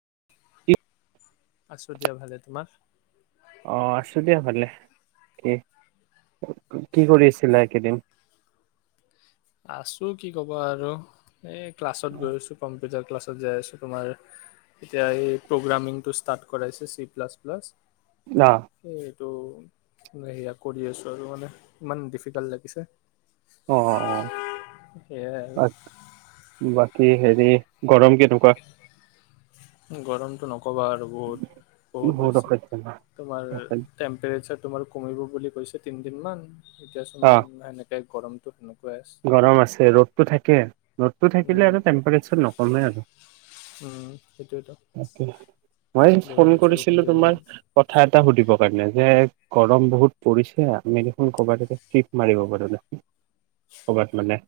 [unintelligible] আছো দিয়া ভালে। তোমাৰ? অ' আছো দিয়া ভালে। কি কৰি আছিলা এইকেইদিন? আছো কি ক'বা আৰু এই ক্লাছত গৈ আছো, কম্পিউটাৰ ক্লাছত। যাই আছোঁ তোমাৰ, এতিয়া এই প্ৰগ্ৰামিং টো ষ্টাৰ্ট কৰাইছে, চি প্লাছ প্লাছ। আহ। তো মে সেয়া কৰি আছোঁ আৰু মানে, ইমান ডিফিকাল্ট লাগিছে। অ' সেয়াই অ' আৰু [unintelligible] বাট এ হেৰি, ‌ গৰম কেনেকুৱা? গৰমতটো নক নকবা আৰু বহুত বহুত বেছি তোমাৰ অসহ্য। টেম্পৰেচাৰ তোমাৰ কমিব বুলি গৈছে তিনিদিনমান এতিয়াচোন অ এনেকে গৰমটোত নক গৰম আছে ৰ'দটো থাকে ৰ'দ থাকিলে উম আৰু টেম্পৰেচাৰ নকমে আৰু উম সেইটোৱেতো মই ফোন বৰষুণ চৰষুণ কৰিছিলো দিব তোমাক লাগে কথা এটা শুধিব। কাৰে যে গৰম বহুত পৰিছে আমি দেখোন কৰ'ৰবাত চিপ মাৰিব পাৰো দেখোন ক'ৰবাত মানে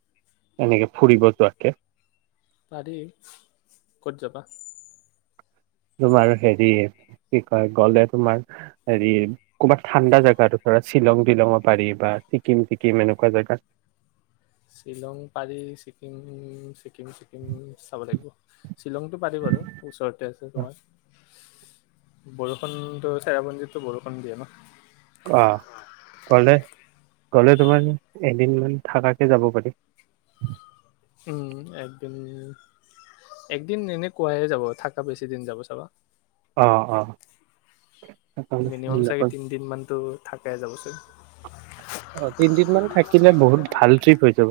এনেকে ফুৰিব যোৱাকে পাৰি ক'ত যাবা তোমাৰ হেৰি কি কয় গ'লে তোমাৰ হেৰি ক'বাত ঠাণ্ডা জেগা আৰু ধৰা শ্বিলং তিলং পাৰি বা ছিকিম চিকিম এনেকুৱা জেগাত শ্বিলং পাৰি চিকিম ছিকিম চিকিম চাব লাগিব শ্বিলংতটো পাৰি বাৰু ওচৰতে আছে তোমাৰ বৰষুণটো চেৰাপঞ্জিতো বৰষুণ দিয়ে ন অ কলে ক'লে তোমাৰ এদিনমান থকাকে যাব পাৰি উম একদিন একদিন এনে কোৱে যাব থাকা বেছি দিন যাব চাবা অঁ অঁ মিনিমাম চাগে তিনদিনানতটো থাকে যাব চাগ অ তিনদিন মান থাকিলে বহুত ভাল ট্ৰিপ হৈ যাব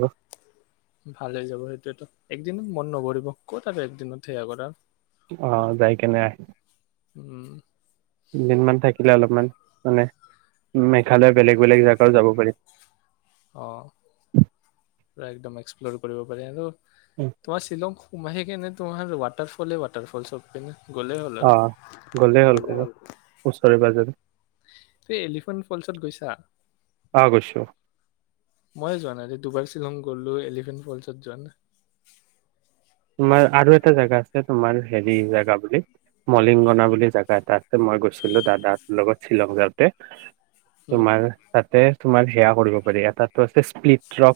ভালেই যাব সেইটোয়েতো একদিন ন ন কৰিবৰিব ক'ত আৰু একদিনত সেয়া কৰাৰ অ যাই কেনে আহ উম দিনমান থাকে অলপমান মানে মেঘালয় বেলেগ বেলেগ জেগাও যাব পাৰিম অ পুৰা একদম এক্সপ্লৰ কৰিব পাৰে আৰু তোমাৰ শ্বিলং সোমে নে তোমহাৰৰৱটাৰফলেৱটাৰফল চবে [unintelligible] আহ গ'লেই হ'ল ক'ব ওচৰে পাঁজৰে তু এলিফেণ্ট ফলচত গৈছা অ গৈছো মইে যোৱা নাই দুবাৰ শ্বিলং গলো এলিফেণ্ট ফলচত যোৱা নে তোমাৰ আৰু এটা জোগা আছে তোমাৰ হেৰি জেগা বুলি মলিংগনা বুলি জেগা এটা আছে মই গৈছিলো দাদাৰ লগত শ্বিলং যাওঁতে উম, তোমাৰ ততে তোমাৰ সেয়া কৰিব পাৰি এটাাতো আছে স্প্লিট ক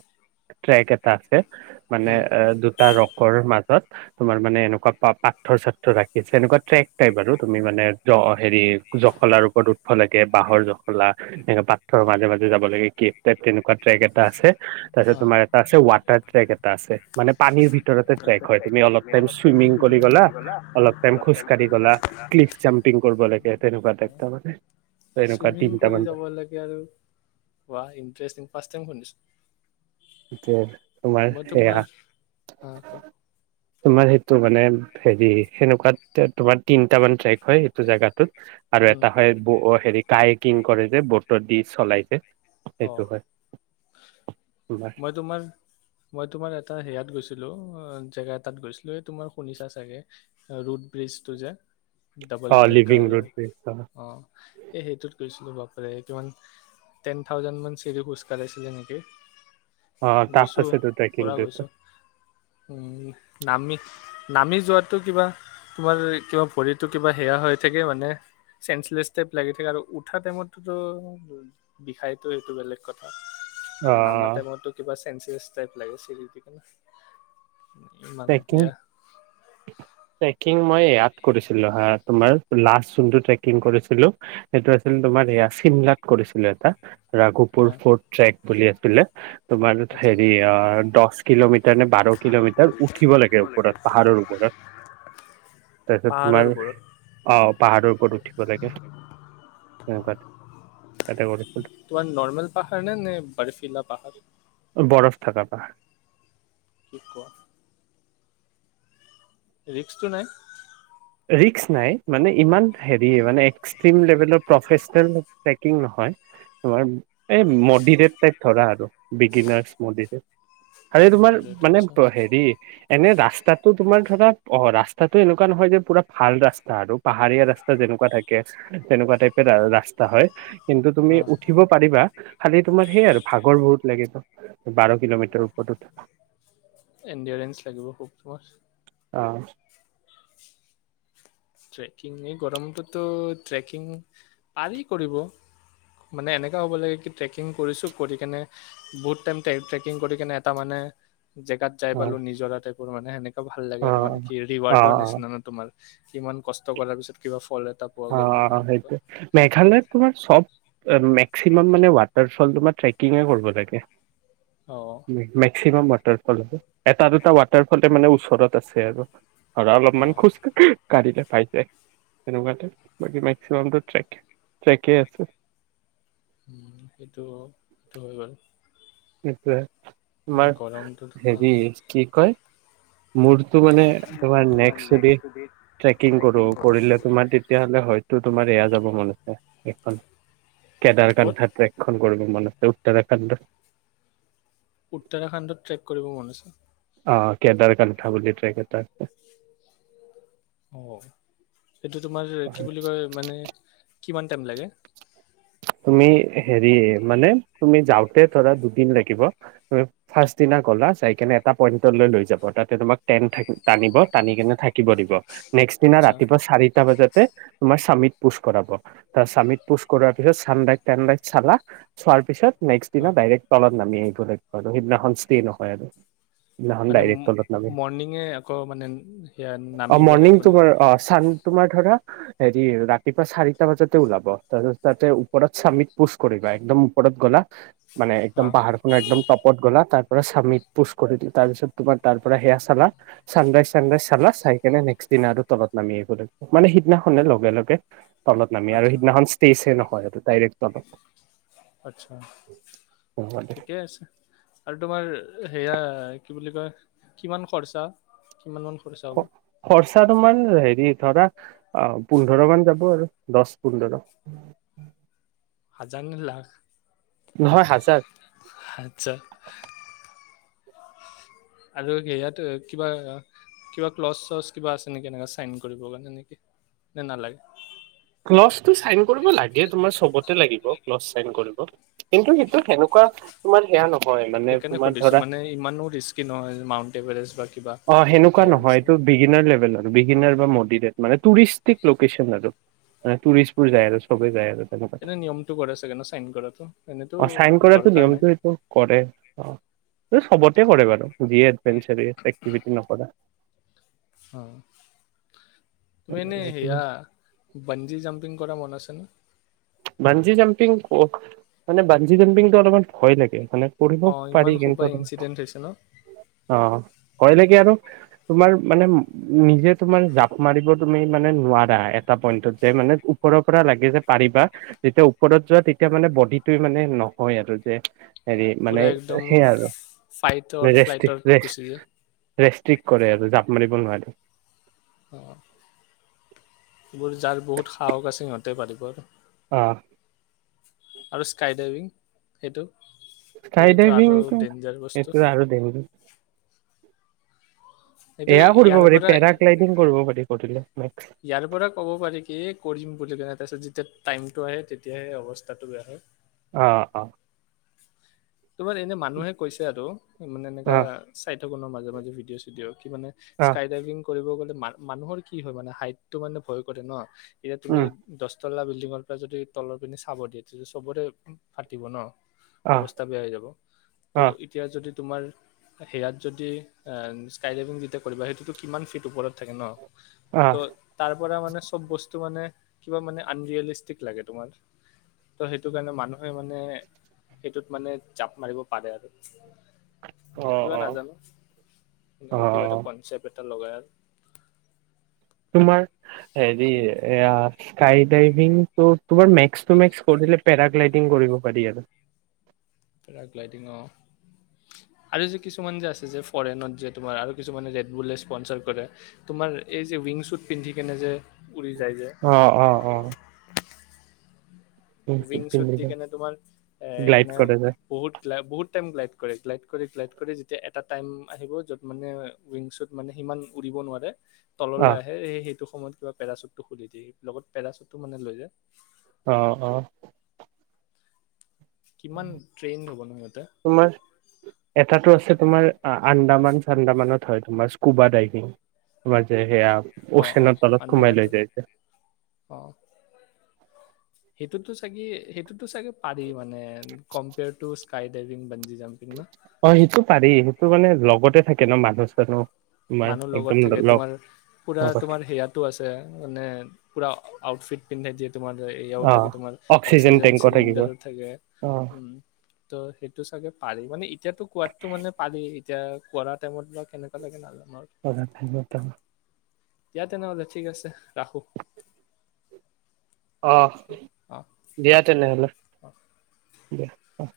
ট্ৰেক এটা আছে মানে উম, এ দুটা ৰক্ত মাজত তোমাৰ মানে এনেকুৱা পাথৰ সাৰ্থ ৰাখি আছে এনেকুৱা ট্ৰেক টাইপ আৰু তুমি মানে জ হেৰি জখলাৰ ওপৰত উঠব লাগে বাহৰ জখলা এনো পাথৰ মাজে মাজে যাব লাগে কেফ টাইপ তেনেকুৱা ট্ৰেক এটা আছে তাৰপিছত অ। তোমাৰ এটা আছে ৱাটাৰ ট্ৰেক এটা আছে মানে পানীৰ ভিতৰত ট্ৰেক মুঠতে হয় চেক অ তুমি অলপ টাইম চুইিং কৰি চুইমিং গা গ'লা, অলপ টাইম খোজ কঢ়ি গ'লা কলিফ জাম্পিং কৰিব লাগ তেনেকুৱা তাৰে চুইমিং কৰি যাব লাগে আৰু ইটষ্টি ফট শুনিছো [inaudible] এতিয়া তোমাৰ মই তোমাৰ হা কোৱা, সেয়া তোমাৰ সেইটো মানে হেৰি সেনেকুৱাত তোমাৰ তিনট মান ট্ৰেক হয় এইটো জেগাত আৰু উম, এটা হয় ব হেৰি কায়ে কিং কৰে যে ব্ত উ দি চলাইছে অ তোমাৰ মই তোমাৰ মই তোমাৰ এটা হেয়াত গৈছিলো অ জেগা এটাত গৈছিলো এই তোমাৰ শুনিছা চাগে ৰুড ব্ৰিজটো যে ডাবল অ লিভিং ডেকাৰ ৰুট অ এই সেইটোত গৈছি ল'ব পাৰে কিমান টেন থাউজেণ্ড মান চিৰি খোজকাঢ়িছিলে নেকি অ টাফ গৈছো আছেতো পৰা ট্ৰেকিংটোতো গৈছো উম নামমিত নামি যোৱটো কিবা তোমাৰ কিবা ভৰিতো কিবা সেয়া হৈ থাকে মানে চেন্ঞ্চলেছ টাইপ লাগি থাকে আৰু উঠা টাইমততো বিষাই সেটো সেইটো বেলেগ কথা অ আৰু নামা টাইমতো কিবা চে চেঞ্চলেছ টাইপ লাগে চিৰি দি গলে ট্ৰেকিং ট্ৰেকিং মই এয়াত কৰিছিলো সেই তোমাৰ লাষ্ট যোনটো ট্ৰেকিং কৰিছিলো সেইটো আছিল তোমাৰ এয়া ছিমলাত কৰিছিলো এটা ৰাঘুপুৰ অ ফ'ৰ্ট ট্ৰেক বুলি আছিলে তোমাৰ আচ্ছা হেৰি অ দহ কিলোমিটাৰ নে বাৰ কিলোমিটাৰ উঠিব লাগে ওপৰত পাহাৰৰ ওপৰত তাৰপিছত পাহাৰৰ তোমাৰ ওপৰত অ পাহাৰৰ ওপৰত উঠিব লাগে তেনেকোৱা তোমাৰ নৰ্মেল পাহাৰ নে নে বাৰিফিলা পাহাৰ থকাপা শিক ক ৰিক্সটো নাই ৰিক্স নাই মানে ইমান হেৰি মানে এক্সট্ৰিম লেভেলৰ প্ৰফেচনেল টেকিং নহয় তোমাৰ এই মডিৰেট টাইপ ধৰা আৰু বিগিনাৰছ মডিটো আৰু তোমাৰ মানে আচ্ছা হেৰি এনে ৰাস্তাটো তোমাৰ ধৰা অ ৰাস্তাটো এনেকোৱা নহয় যে পুৰা ভাল ৰাস্তা আৰু পাহাৰীয়া ৰাস্তা যেনেকোৱা থাকে তেনেকোৱা টাইপ ৰাস্তা হয় কিন্তু অ তুমি উঠিব পাৰিবা খালি তোমাৰ সেইয়ে আৰু ভাগৰ বহুত লাগিব৷ বাৰ কিলোমিটাৰ ওপৰত উঠো। এণ্ডয়েৰেঞ্চ লাগিব খুবৰ। অঁ ট্ৰেকিং এই গৰমটোতো ট্ৰেকিং পাৰি কৰিব মানে এনেকোৱা হ'ব লাগে কি ট্ৰেকিং কৰিছো কৰি কেনে বহুত টাইম ট্ৰেকিং কৰি কিনে এটা মানে জেগাত যাই অ পালো নিজৰাতে মানে এনেকে ভাল লাগে অ আৰু মানে কি অ ৰিৱাৰ্ডৰ নিচিনা ন তোমাৰ। কিমান কষ্ট কৰাৰ পিছত কিবা ফল এ অ'অ'সেইটো মেঘালয়ত তোমাৰ চব মে মেক্সিমাম মানে ৱাটাৰ ফল তোমাৰ ট্ৰেকিংয়ে কৰিব লাগে। অ মেক্সিমাম ৱাট এটা দুটা ৱাটাৰফলে মানে ওচৰত আছে আৰু। আৰু অলপ অ মন খুজ কাঢ়িলে পাইছে তেনেকুৱা তাইপ। বাকী মেক্সিমামটো ট্ৰেক ট্ৰেকে আছে। উম সেইটো সেইটো হয় বাৰু। সেইটোয়ে তোমাৰ গৰমটো হেৰি কি কয়। মোৰতো মানে তোমাৰ নেক্সট যদি ট্ৰেকিং কৰো কৰিলে তোমাৰ তেতিয়াহলে হয়টো তোমাৰ এয়া যাব মন আছে এইখন। কেদাৰ ক'ত কান্ধা ট্ৰেকখন কৰিব মান আছে। উত্তৰাখণ্ড। উত্তৰাখণ্ডত ট্ৰেক কৰিব মন আছে। অ, কেদাৰ কান্ঠ বুলি ট্ৰেক এটা আছে। অহঁ, এইটো তোমাৰ কি বুলি কয় মানে। কিমান টাইম লাগে? তুমি হেৰি মানে তুমি যাওঁতে ধৰা দুদিন লাগিব, তুমি ফাষ্টদিনা গলা চাই কিনে এটা পইণ্টলে লৈ যাব তাতে তোমাক টেন টানিব টানি কেনে থাকিব দিব। নেক্সট দিনা আচ্ছা ৰাতিপুৱা চাৰিটা বজাতে তোমাৰ স্বামী পোচ কৰাব তাৰ স্বামীত পোচ কৰাৰ পিছত চান্দাইক টান্দাইক চালা চোৱাৰ পিছত-। নেক্সট অ দিনা ডাইৰেক্ তলত নামি আহিব। সেই দিনাখন স্টে নহয় আৰু। সিদিনাখন মানে ডাইৰেক্ট তলত নামি মৰ্ণিঙে আকৌ মানে সেয়া অ নামিব মৰ্ণিং লাগিব তোমাৰ নেকি। অ চান তোমাৰ ধৰা হেৰি ৰাতিপুৱা চাৰিটা বজাতে ওলাব তাৰপাছত। তাতে ওপৰত স্বামীত পোষ কৰিবা একদম ওপৰত গ'লা-। মানে অ একদম পাহাৰ খনৰ একদম টপত গ'লা। তাৰ পৰা চামীত পোচ কৰিলো তাৰপিছত তোমাৰ পৰা সেয়া চালা চানৰাইজ চানৰাইজ চালা চাই কিনে নেক্স দিনা আৰু তলত নামি আহিব লাগিব মানে সিদিনাখনে লগে লগে তলত নামি আৰু আচ্ছা সিদিনাখন নহয় এইটো ডাইৰেক্টত আচ্ছা ঠিকে আছে, আৰু তোমাৰ সেয়া কি বুলি কয় কিমান খৰচা কিমান- সৰি চাব [unintelligible] ত তোমাৰ হেৰি ধৰা পোন্ধৰ মান যাব আৰু দহ পোন্ধৰ হাজাৰ নে লাখ নহয় হাজাৰ। আচ্ছা। আৰু সেয়াত কিবা কিবা ক্লজ চচ কিবা আছে নেকি এনে চাইন কৰিবে নেকি ন নালাগে? ক্লছটো চাইন কৰিব লাগে তোমাৰ চবতে লাগিব ক্লছ চাইন কৰিব কিন্তু সটো সেনেকুৱা তোমাৰ সেয়া নকয় হয় মানে সেইকাৰণে তোমাৰ সুধিছো ধৰা, মানে ইমানো ৰিস্কি নহয় মাউণ্ট এভাৰেষ্ট বা কিবা অ হেনেকুৱা সেয়াৰ নহয় নিচিনা এইটো বিগিনৰ লেভেল ৰ লন আৰু টোৰিষ্টবোৰ যায় আৰুছে সবেই যায় আৰু তেনেকুৱা এনে নিয়মটো কৰে চাগে ন চাইন কৰাতটো এনেতো অ চাইন কৰাটো দৰকাৰ নিয়মটো সেইটো কৰে নাই, অ চবতে কৰে বাৰু যিয়ে এেঞ্চৰি আ এক্টি নকা অ তুমি এনেই সেইটো সেয়া। বঞ্জি জাম্পিং কৰা মন আছে ন? বান্জি জাম্পিং মানে বান্জি জাম্পিংটো অলপমান ভয় লাগে। মানে কৰিবঢ অ পাৰি ইমান কিন্তু সোপা অ ইনচিডেণ্ট হৈছে ন কলে। আৰু তোমাৰ মানে নিজে তোমাৰ জাপ মাৰিব তুমি মানে নোৱাৰা এটা পইন্টত যে মানে ওপৰৰ পৰা লাগে যে পাৰিবা যেতিয়া ওপৰত যোৱা তেতিয়া মানে বডিটে মানে নহয় আৰু যে হেৰি পুৰা মানে একদম সেই আৰু ফাইটৰ ৰেষ্টিক ফ্লাইটত গুচি যায় ৰেষ্ট ৰেষ্টিক কৰে আৰু জাঁপ মাৰিব নোৱাৰে, অ এইোৰ যাৰ বহুত সাহকা আছে সিহঁতে পাৰিব আৰু আহ। আৰু স্কাই ডাইভিং সেইটো। স্কাই সেইটোতো আৰু ডাইভিংটো ডেঞ্জাৰ বস্তু এইটো আৰু দংগ। সেইটো ইয়াৰ পাৰি পৰা পেৰাগ্লাইডিং কৰিব পাৰি কৰিলে নেক্স। ইয়াৰ পৰা কব পাৰি কি কৰিম বুলি কনে তাৰপিছত। তে টাইমটো আহে তেতিয়াহে অৱস্থাটো বেয়া হয় আহ অ, তোমাৰ এনে মানুহে কৈছে আৰু মানে এনেুৱকা অ চাই থাকনৰ মাজে মাজে ভিডিঅ' চিডিঅ' কি মানে অ স্কাইাইভিং, কৰিব গলে ম মানুহৰ কি হয় মানে হাইটটো মানে ভয় কৰে ন এতিয়া তুমি উম দহ লা বিল্ডিঙৰ পৰা যদি তলৰ পিি চাব দিয়ে তেতি চবৰে ফাটিব ন অ অৱস্থা বেয়া হৈ যাব ত' অ এতিয়া যদি তোমাৰ সেয়াত যদি স্কাই ডাইভিং যেতিয়া কৰিবা সেইটোতো কিমান ফিট ওপৰত থাকে ন অ ত তাৰ পৰাৰা মান চব বস্তু ম মানে জাপ মাৰিব পাৰে আৰু অ কিবা নাজানো অ কিবা অ এটা কনচেপ্ট এ টাত লগাই আৰু তোমাৰ হেৰি এয়া স্কাই ডাইভিং তোমাৰ মেক্স টু মেক্স কৰিলে পেৰাগ্লাইডিং কৰিব পাৰি আৰু। পেৰাগ্লাইডং অ', আৰু যে কিছুমান যে আছে যে ফৰেনত যে তোমাৰ কিছু ৰেডবুল স্পনাৰ কৰে তোমাৰ এই যে উইং শ্বুট পিন্ধি কেনে যে উৰি যায় যে অ', অ', অ'। উইং শ্বুট দি পিন্ধিব কেনে তোমাৰ এ গ্লাইড এনে কৰে যে বহুত, বহুত টাইম গ্লাইড কৰে, গ্লাইড কৰে গ্লাইড কৰে যেতিয়া এটা টাইম আহিব য'ত মানে উইংচত মানে ইমান উৰিব নোৱাৰে তললৈ অ', আহে এ সেই সেইটোসময়ত কিবা পেৰাুটটো খুুলি দিয়ে লগত পেৰাচুটটো মানে লৈ যায়। অ', অ'। কিমান ট্ৰেইনড হ'ব নহয় তোমাৰ এটাতো ইহঁতে। আছে তোমাৰ আন্দামান চন্দামানত হয় তোমাৰ স্কুবা ডাইভিং, তোমাৰ যে সেয়া অ অ ওশ্বেনৰ তলত আণ্ডাৰ সুমাই লৈ ৱাটাৰ যাইছে। অ সেইটোতো চাগে সেইটোতো চাগে পাৰি মানে compare to skydiving bungee jumping ন অ', সেইটো পাৰি। তো মানে লগতে থাকে ন' মানুহ চানুহ। তোমাৰ মানুহ লগত একদম থাকে লগ তোমাৰ পুৰা লগত তোমাৰ সেয়াতো আছে মানে পুৰা আউটফিট পিন্ধাই দিয়ে। তোমাৰ এয়াও থাকে অ', তোমাৰ অক্সিজেন টেংকো থাকিব চিলিণ্ডাৰো থাকে অ', উম, ত' সেইটো চাগে পাৰি মানে এতিয়াতো কোৱাতো মানে পাৰি এতিয়া পৰা টাইমত কেনেকুৱা লাগে নাজান [unintelligible] দিয়া তেনেহ'লে ঠিক আছে ৰাখোঁ। অ', দিয়া তেনেহ'লে। অ'। দিয়া অ'।